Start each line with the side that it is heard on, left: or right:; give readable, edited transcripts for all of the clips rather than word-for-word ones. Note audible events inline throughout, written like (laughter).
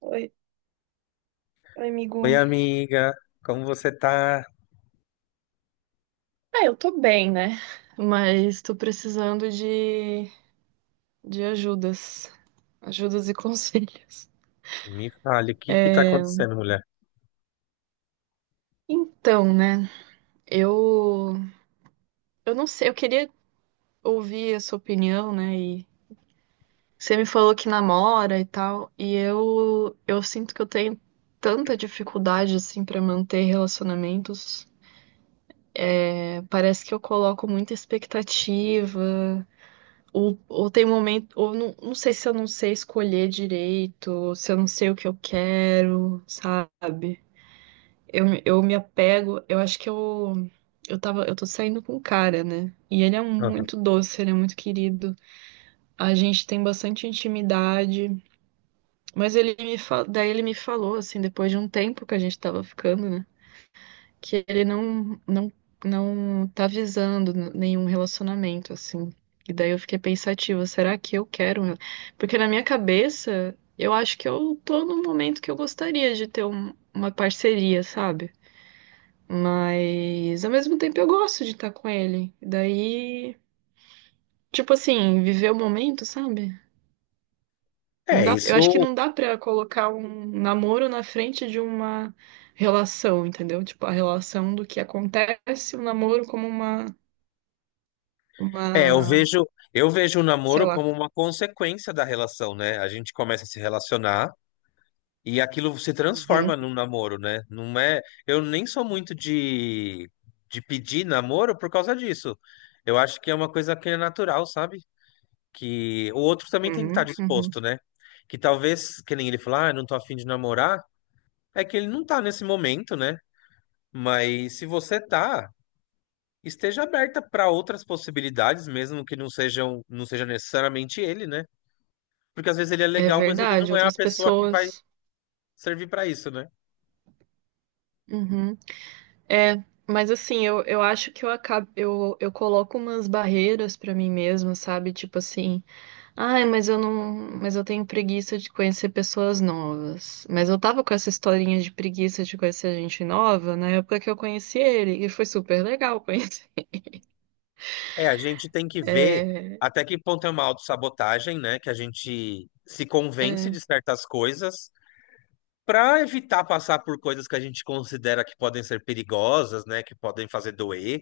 right: Oi, oi,
left: Oi,
right: amigo.
left: amiga, como você tá?
right: Ah, eu tô bem, né? Mas tô precisando de ajudas. Ajudas e (laughs) conselhos.
left: Me fale, o que que tá acontecendo, mulher?
right: Então, né? Eu, eu não sei, eu queria ouvir a sua opinião, né? E você me falou que namora e tal, eu sinto que eu tenho tanta dificuldade, assim, pra manter relacionamentos. É, parece que eu coloco muita expectativa. Ou tem momento, ou não sei se eu não sei escolher direito, ou se eu não sei o que eu quero, sabe? Eu me apego, eu tô saindo com um cara, né? E
left: Aham.
right: muito doce, ele é muito querido. A gente tem bastante intimidade, mas daí ele me falou, assim, depois de um tempo que a gente tava ficando, né? Que ele não tá visando nenhum relacionamento assim. E daí eu fiquei pensativa, será que eu quero? Porque na minha cabeça, eu acho que eu tô num momento que eu gostaria de ter uma parceria, sabe? Mas ao mesmo tempo eu gosto de estar com ele. Daí, tipo assim, viver o momento, sabe? Não
left: É,
right: dá, eu acho que
left: isso.
right: não dá pra colocar um namoro na frente de uma relação, entendeu? Tipo, a relação do que acontece, o namoro como uma
left: É,
right: uma,
left: eu vejo o
right: sei
left: namoro
right: lá.
left: como uma consequência da relação, né? A gente começa a se relacionar e aquilo se
right: Uhum,
left: transforma num namoro, né? Não é, eu nem sou muito de pedir namoro por causa disso. Eu acho que é uma coisa que é natural, sabe? Que o outro também tem que estar
right: uhum, uhum.
left: disposto, né? Que talvez, que nem ele falar, ah, não tô afim de namorar, é que ele não tá nesse momento, né? Mas se você tá, esteja aberta para outras possibilidades, mesmo que não sejam, não seja necessariamente ele, né? Porque às vezes ele é
right: É
left: legal, mas ele
right: verdade,
left: não é a
right: outras
left: pessoa que vai
right: pessoas.
left: servir para isso, né?
right: Uhum. É, mas assim, eu acho que eu acabo, eu coloco umas barreiras pra mim mesma, sabe? Tipo assim, ai, mas eu não, mas eu tenho preguiça de conhecer pessoas novas. Mas eu tava com essa historinha de preguiça de conhecer gente nova na época que eu conheci ele, e foi super legal (laughs) conhecer.
left: É, a gente tem que ver
right: É,
left: até que ponto é uma autossabotagem, né? Que a gente se convence
right: é.
left: de certas coisas para evitar passar por coisas que a gente considera que podem ser perigosas, né? Que podem fazer doer.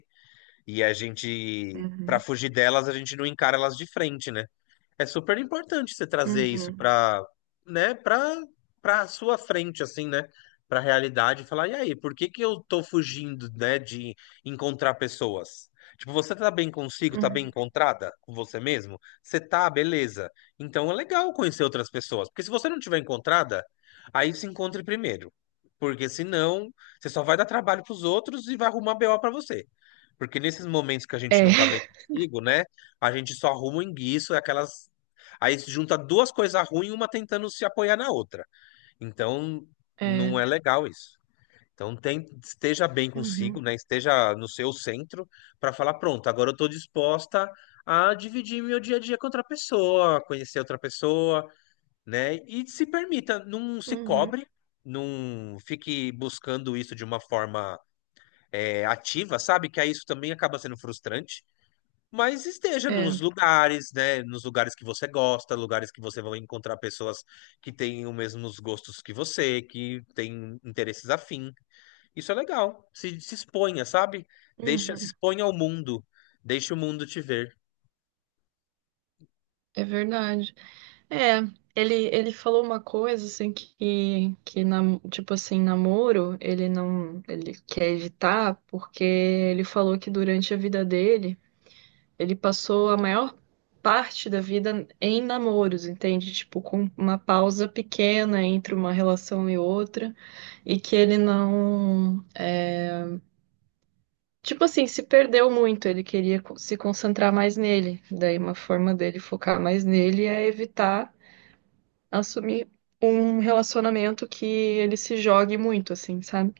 left: E a gente, para
right: Uhum,
left: fugir delas, a gente não encara elas de frente, né? É super importante você trazer isso
right: uhum,
left: para, né, para sua frente assim, né, para a realidade e falar, e aí, por que que eu tô fugindo, né, de encontrar pessoas? Tipo, você tá bem consigo, tá bem
right: uhum.
left: encontrada com você mesmo? Você tá, beleza. Então é legal conhecer outras pessoas, porque se você não tiver encontrada, aí se encontre primeiro. Porque senão, você só vai dar trabalho pros outros e vai arrumar BO pra você. Porque nesses momentos que a gente
right: É,
left: não tá bem consigo, né, a gente só arruma o enguiço, é aquelas. Aí se junta duas coisas ruins, uma tentando se apoiar na outra. Então,
right: (laughs)
left: não
right: é.
left: é legal isso. Então, esteja bem consigo,
right: Uhum,
left: né? Esteja no seu centro para falar, pronto, agora eu estou disposta a dividir meu dia a dia com outra pessoa, conhecer outra pessoa, né? E se permita, não se
right: uhum.
left: cobre, não fique buscando isso de uma forma é, ativa, sabe? Que aí isso também acaba sendo frustrante. Mas esteja
right: É,
left: nos lugares, né? Nos lugares que você gosta, lugares que você vai encontrar pessoas que têm os mesmos gostos que você, que têm interesses afim. Isso é legal. Se exponha, sabe? Deixa, se
right: uhum,
left: exponha ao mundo. Deixa o mundo te ver.
right: é verdade. É, ele falou uma coisa assim tipo assim, namoro, ele não, ele quer evitar porque ele falou que durante a vida dele, ele passou a maior parte da vida em namoros, entende? Tipo, com uma pausa pequena entre uma relação e outra, e que ele não, tipo assim, se perdeu muito, ele queria se concentrar mais nele. Daí uma forma dele focar mais nele é evitar assumir um relacionamento que ele se jogue muito, assim, sabe?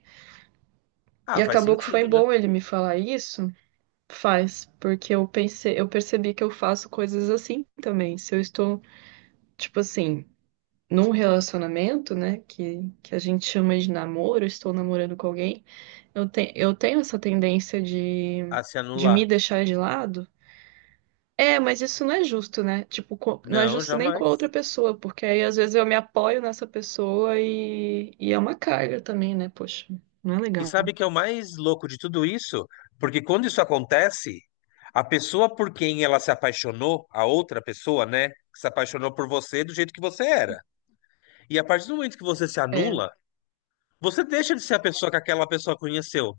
left: Ah,
right: E
left: faz
right: acabou que foi
left: sentido, né?
right: bom ele me falar isso. Faz, porque eu pensei, eu percebi que eu faço coisas assim também. Se eu estou, tipo assim, num relacionamento, né, que a gente chama de namoro, estou namorando com alguém, eu tenho essa tendência
left: A se
right: de me
left: anular.
right: deixar de lado. É, mas isso não é justo, né? Tipo, não é
left: Não,
right: justo nem com a outra
left: jamais.
right: pessoa, porque aí às vezes eu me apoio nessa pessoa e é uma carga também, né? Poxa, não é
left: E
right: legal.
left: sabe que é o mais louco de tudo isso? Porque quando isso acontece, a pessoa por quem ela se apaixonou, a outra pessoa, né? Se apaixonou por você do jeito que você era. E a partir do momento que você se
right: É.
left: anula, você deixa de ser a pessoa que aquela pessoa conheceu.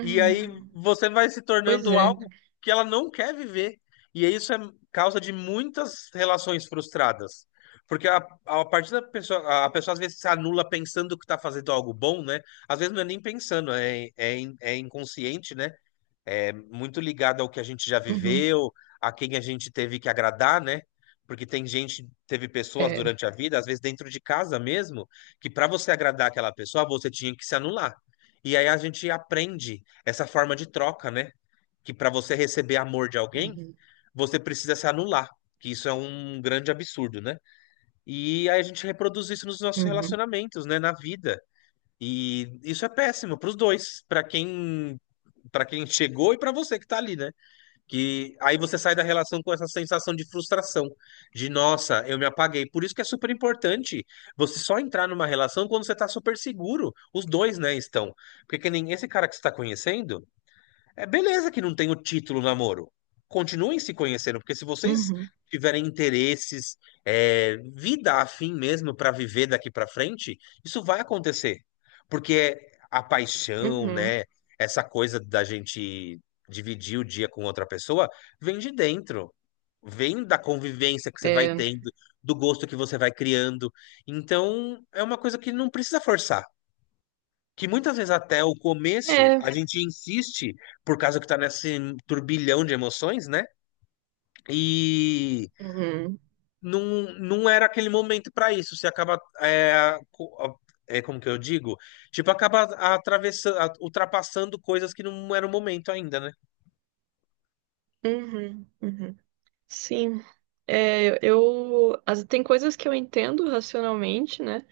left: E aí você vai se
right: Pois
left: tornando
right: é, né?
left: algo que ela não quer viver. E isso é causa de muitas relações frustradas. Porque a partir da pessoa, a pessoa às vezes se anula pensando que está fazendo algo bom, né? Às vezes não é nem pensando, é, é, é inconsciente, né? É muito ligado ao que a gente já
right: Uhum.
left: viveu, a quem a gente teve que agradar, né? Porque tem gente, teve pessoas
right: É.
left: durante a vida, às vezes dentro de casa mesmo, que para você agradar aquela pessoa, você tinha que se anular. E aí a gente aprende essa forma de troca, né? Que para você receber amor de alguém,
right: Uhum.
left: você precisa se anular, que isso é um grande absurdo, né? E aí a gente reproduz isso nos nossos
right: Uhum.
left: relacionamentos, né, na vida. E isso é péssimo para os dois, para quem chegou e para você que tá ali, né? Que aí você sai da relação com essa sensação de frustração, de nossa, eu me apaguei. Por isso que é super importante você só entrar numa relação quando você tá super seguro. Os dois, né, estão. Porque que nem esse cara que você tá conhecendo, é beleza que não tem o título namoro. Continuem se conhecendo, porque se vocês
right: Uhum.
left: tiverem interesses, é, vida afim mesmo para viver daqui para frente, isso vai acontecer. Porque é a paixão,
right: Uhum.
left: né, essa coisa da gente dividir o dia com outra pessoa, vem de dentro. Vem da convivência que você vai
right: É.
left: tendo, do gosto que você vai criando. Então, é uma coisa que não precisa forçar, que muitas vezes até o começo
right: É.
left: a gente insiste por causa que tá nesse turbilhão de emoções, né? E
right: Uhum.
left: não, não era aquele momento para isso. Você acaba é, é, como que eu digo? Tipo, acaba atravessando, ultrapassando coisas que não era o momento ainda, né?
right: Uhum. Uhum. Sim. É, tem coisas que eu entendo racionalmente, né?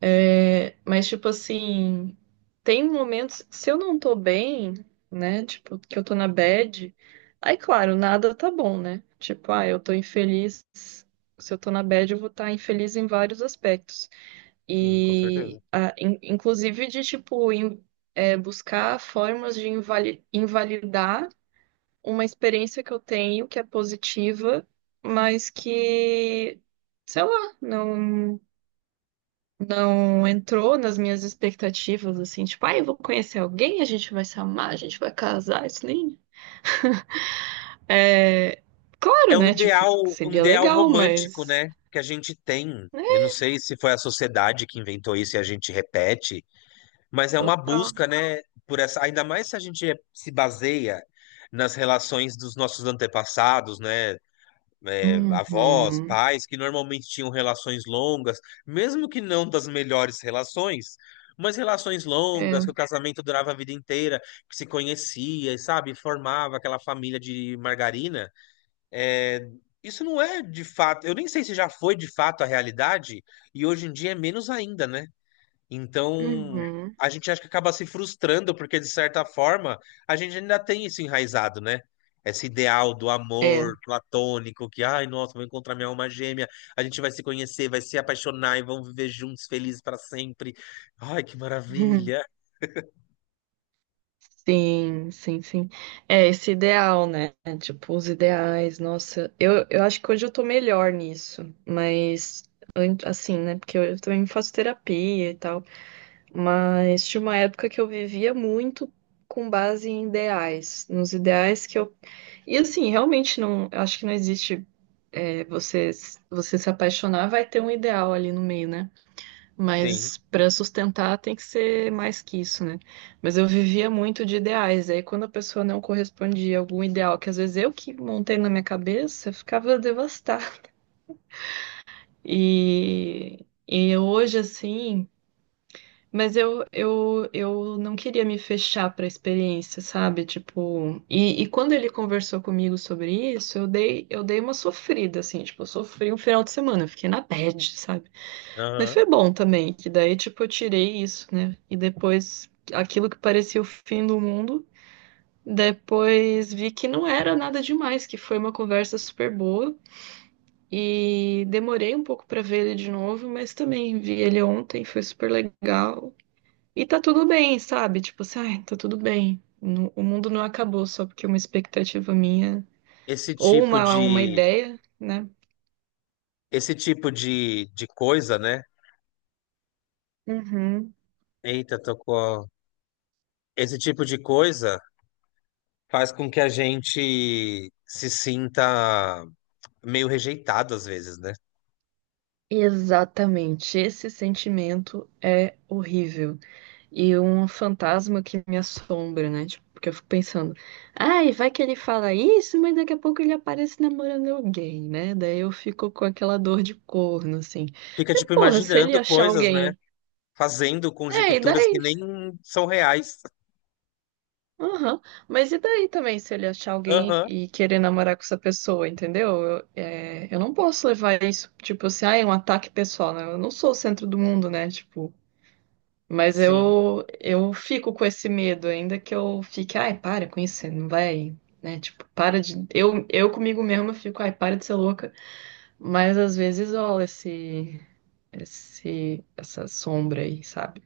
right: É, mas, tipo assim, tem momentos, se eu não tô bem, né? Tipo, que eu tô na bad, aí, claro, nada tá bom, né? Tipo, ah, eu tô infeliz. Se eu tô na bad, eu vou estar infeliz em vários aspectos.
left: Sim, com certeza.
right: E, ah, inclusive, de, tipo, é, buscar formas de invalidar uma experiência que eu tenho que é positiva, mas que, sei lá, não entrou nas minhas expectativas, assim, tipo, ah, eu vou conhecer alguém, a gente vai se amar, a gente vai casar, isso nem. É, claro,
left: É
right: né? Tipo,
left: um
right: seria
left: ideal
right: legal,
left: romântico,
right: mas.
left: né? Que a gente tem.
right: Né?
left: Eu não sei se foi a sociedade que inventou isso e a gente repete. Mas é uma
right: Total.
left: busca, né, por essa, ainda mais se a gente se baseia nas relações dos nossos antepassados, né, é, avós,
right: Uhum.
left: pais, que normalmente tinham relações longas, mesmo que não das melhores relações, mas relações longas, que o
right: É.
left: casamento durava a vida inteira, que se conhecia, e, sabe, formava aquela família de margarina. É, isso não é de fato, eu nem sei se já foi de fato a realidade, e hoje em dia é menos ainda, né? Então,
right: Uhum.
left: a gente acha que acaba se frustrando, porque de certa forma, a gente ainda tem isso enraizado, né? Esse ideal do
right: É.
left: amor
right: (laughs)
left: platônico, que, ai, nossa, vou encontrar minha alma gêmea, a gente vai se conhecer, vai se apaixonar e vão viver juntos felizes para sempre. Ai, que
right: Uhum.
left: maravilha.
right: Sim, sim, sim. É esse ideal, né? Tipo, os ideais, nossa. Eu acho que hoje eu tô melhor nisso, mas. Assim, né? Porque eu também faço terapia e tal. Mas tinha uma época que eu vivia muito com base em ideais, nos ideais que eu. E assim, realmente não, eu acho que não existe é, você, você se apaixonar, vai ter um ideal ali no meio, né?
left: Sim.
right: Mas para sustentar tem que ser mais que isso, né? Mas eu vivia muito de ideais, aí quando a pessoa não correspondia a algum ideal, que às vezes eu que montei na minha cabeça, eu ficava devastada. E hoje, assim. Mas eu não queria me fechar para a experiência, sabe? Tipo, e quando ele conversou comigo sobre isso, eu dei uma sofrida, assim, tipo, eu sofri um final de semana, eu fiquei na bad, sabe? Mas
left: Aham.
right: foi bom também, que daí, tipo, eu tirei isso, né? E depois, aquilo que parecia o fim do mundo, depois vi que não era nada demais, que foi uma conversa super boa. E demorei um pouco para ver ele de novo, mas também vi ele ontem, foi super legal. E tá tudo bem, sabe? Tipo assim, ai, tá tudo bem. O mundo não acabou só porque uma expectativa minha
left: Esse
right: ou
left: tipo
right: uma
left: de
right: ideia, né?
left: esse tipo de coisa, né?
right: Uhum.
left: Eita, tocou. Esse tipo de coisa faz com que a gente se sinta meio rejeitado às vezes, né?
right: Exatamente. Esse sentimento é horrível. E um fantasma que me assombra, né? Tipo, porque eu fico pensando, ai, vai que ele fala isso, mas daqui a pouco ele aparece namorando alguém, né? Daí eu fico com aquela dor de corno, assim.
left: Fica,
right: Mas,
left: tipo,
right: porra, se ele
left: imaginando
right: achar
left: coisas, né?
right: alguém.
left: Fazendo
right: É, e
left: conjecturas que
right: daí?
left: nem são reais.
right: Aham. Mas e daí também, se ele achar alguém
left: Aham,
right: e querer namorar com essa pessoa, entendeu? Eu não posso levar isso, tipo assim, ah, é um ataque pessoal, né? Eu não sou o centro do mundo, né? Tipo, mas
left: sim.
right: eu fico com esse medo, ainda que eu fique, ai, para com isso, você não vai, né? Tipo, para de. Eu comigo mesma fico, ai, para de ser louca. Mas às vezes rola essa sombra aí, sabe?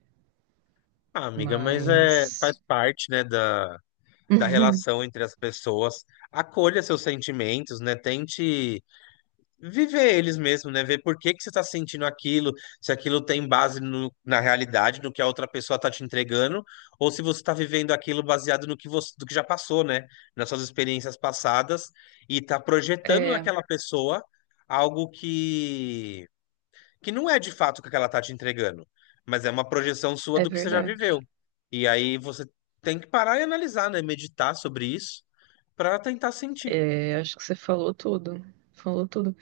left: Ah, amiga, mas é, faz
right: Mas.
left: parte, né, da, da
right: (laughs)
left: relação entre as pessoas. Acolha seus sentimentos, né? Tente viver eles mesmo, né? Ver por que que você está sentindo aquilo, se aquilo tem base na realidade, no que a outra pessoa está te entregando, ou se você está vivendo aquilo baseado no que você, do que já passou, né? Nas suas experiências passadas e está projetando
right: É,
left: naquela pessoa algo que não é de fato o que ela está te entregando, mas é uma projeção sua
right: é
left: do que você já
right: verdade.
left: viveu. E aí você tem que parar e analisar, né? Meditar sobre isso para tentar sentir.
right: É, acho que você falou tudo. Falou tudo.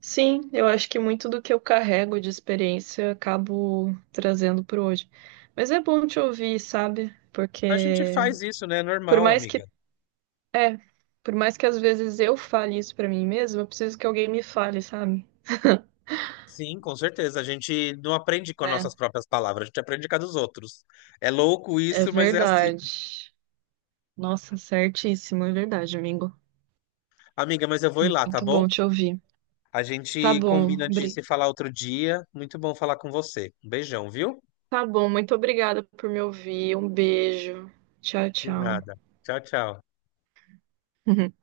right: Sim, eu acho que muito do que eu carrego de experiência eu acabo trazendo para hoje. Mas é bom te ouvir, sabe?
left: A gente
right: Porque
left: faz isso, né? É
right: por
left: normal,
right: mais
left: amiga.
right: que é, por mais que às vezes eu fale isso para mim mesma, eu preciso que alguém me fale, sabe?
left: Sim, com certeza. A gente não aprende com as
right: Né?
left: nossas próprias palavras, a gente aprende com a dos outros. É louco
right: É
left: isso, mas é assim.
right: verdade. Nossa, certíssimo, é verdade, amigo.
left: Amiga, mas eu vou ir lá, tá
right: Muito bom
left: bom?
right: te ouvir.
left: A
right: Tá
left: gente
right: bom,
left: combina de
right: Bri.
left: se falar outro dia. Muito bom falar com você. Um beijão, viu?
right: Tá bom, muito obrigada por me ouvir. Um beijo. Tchau,
left: De
right: tchau.
left: nada. Tchau, tchau.
right: (laughs)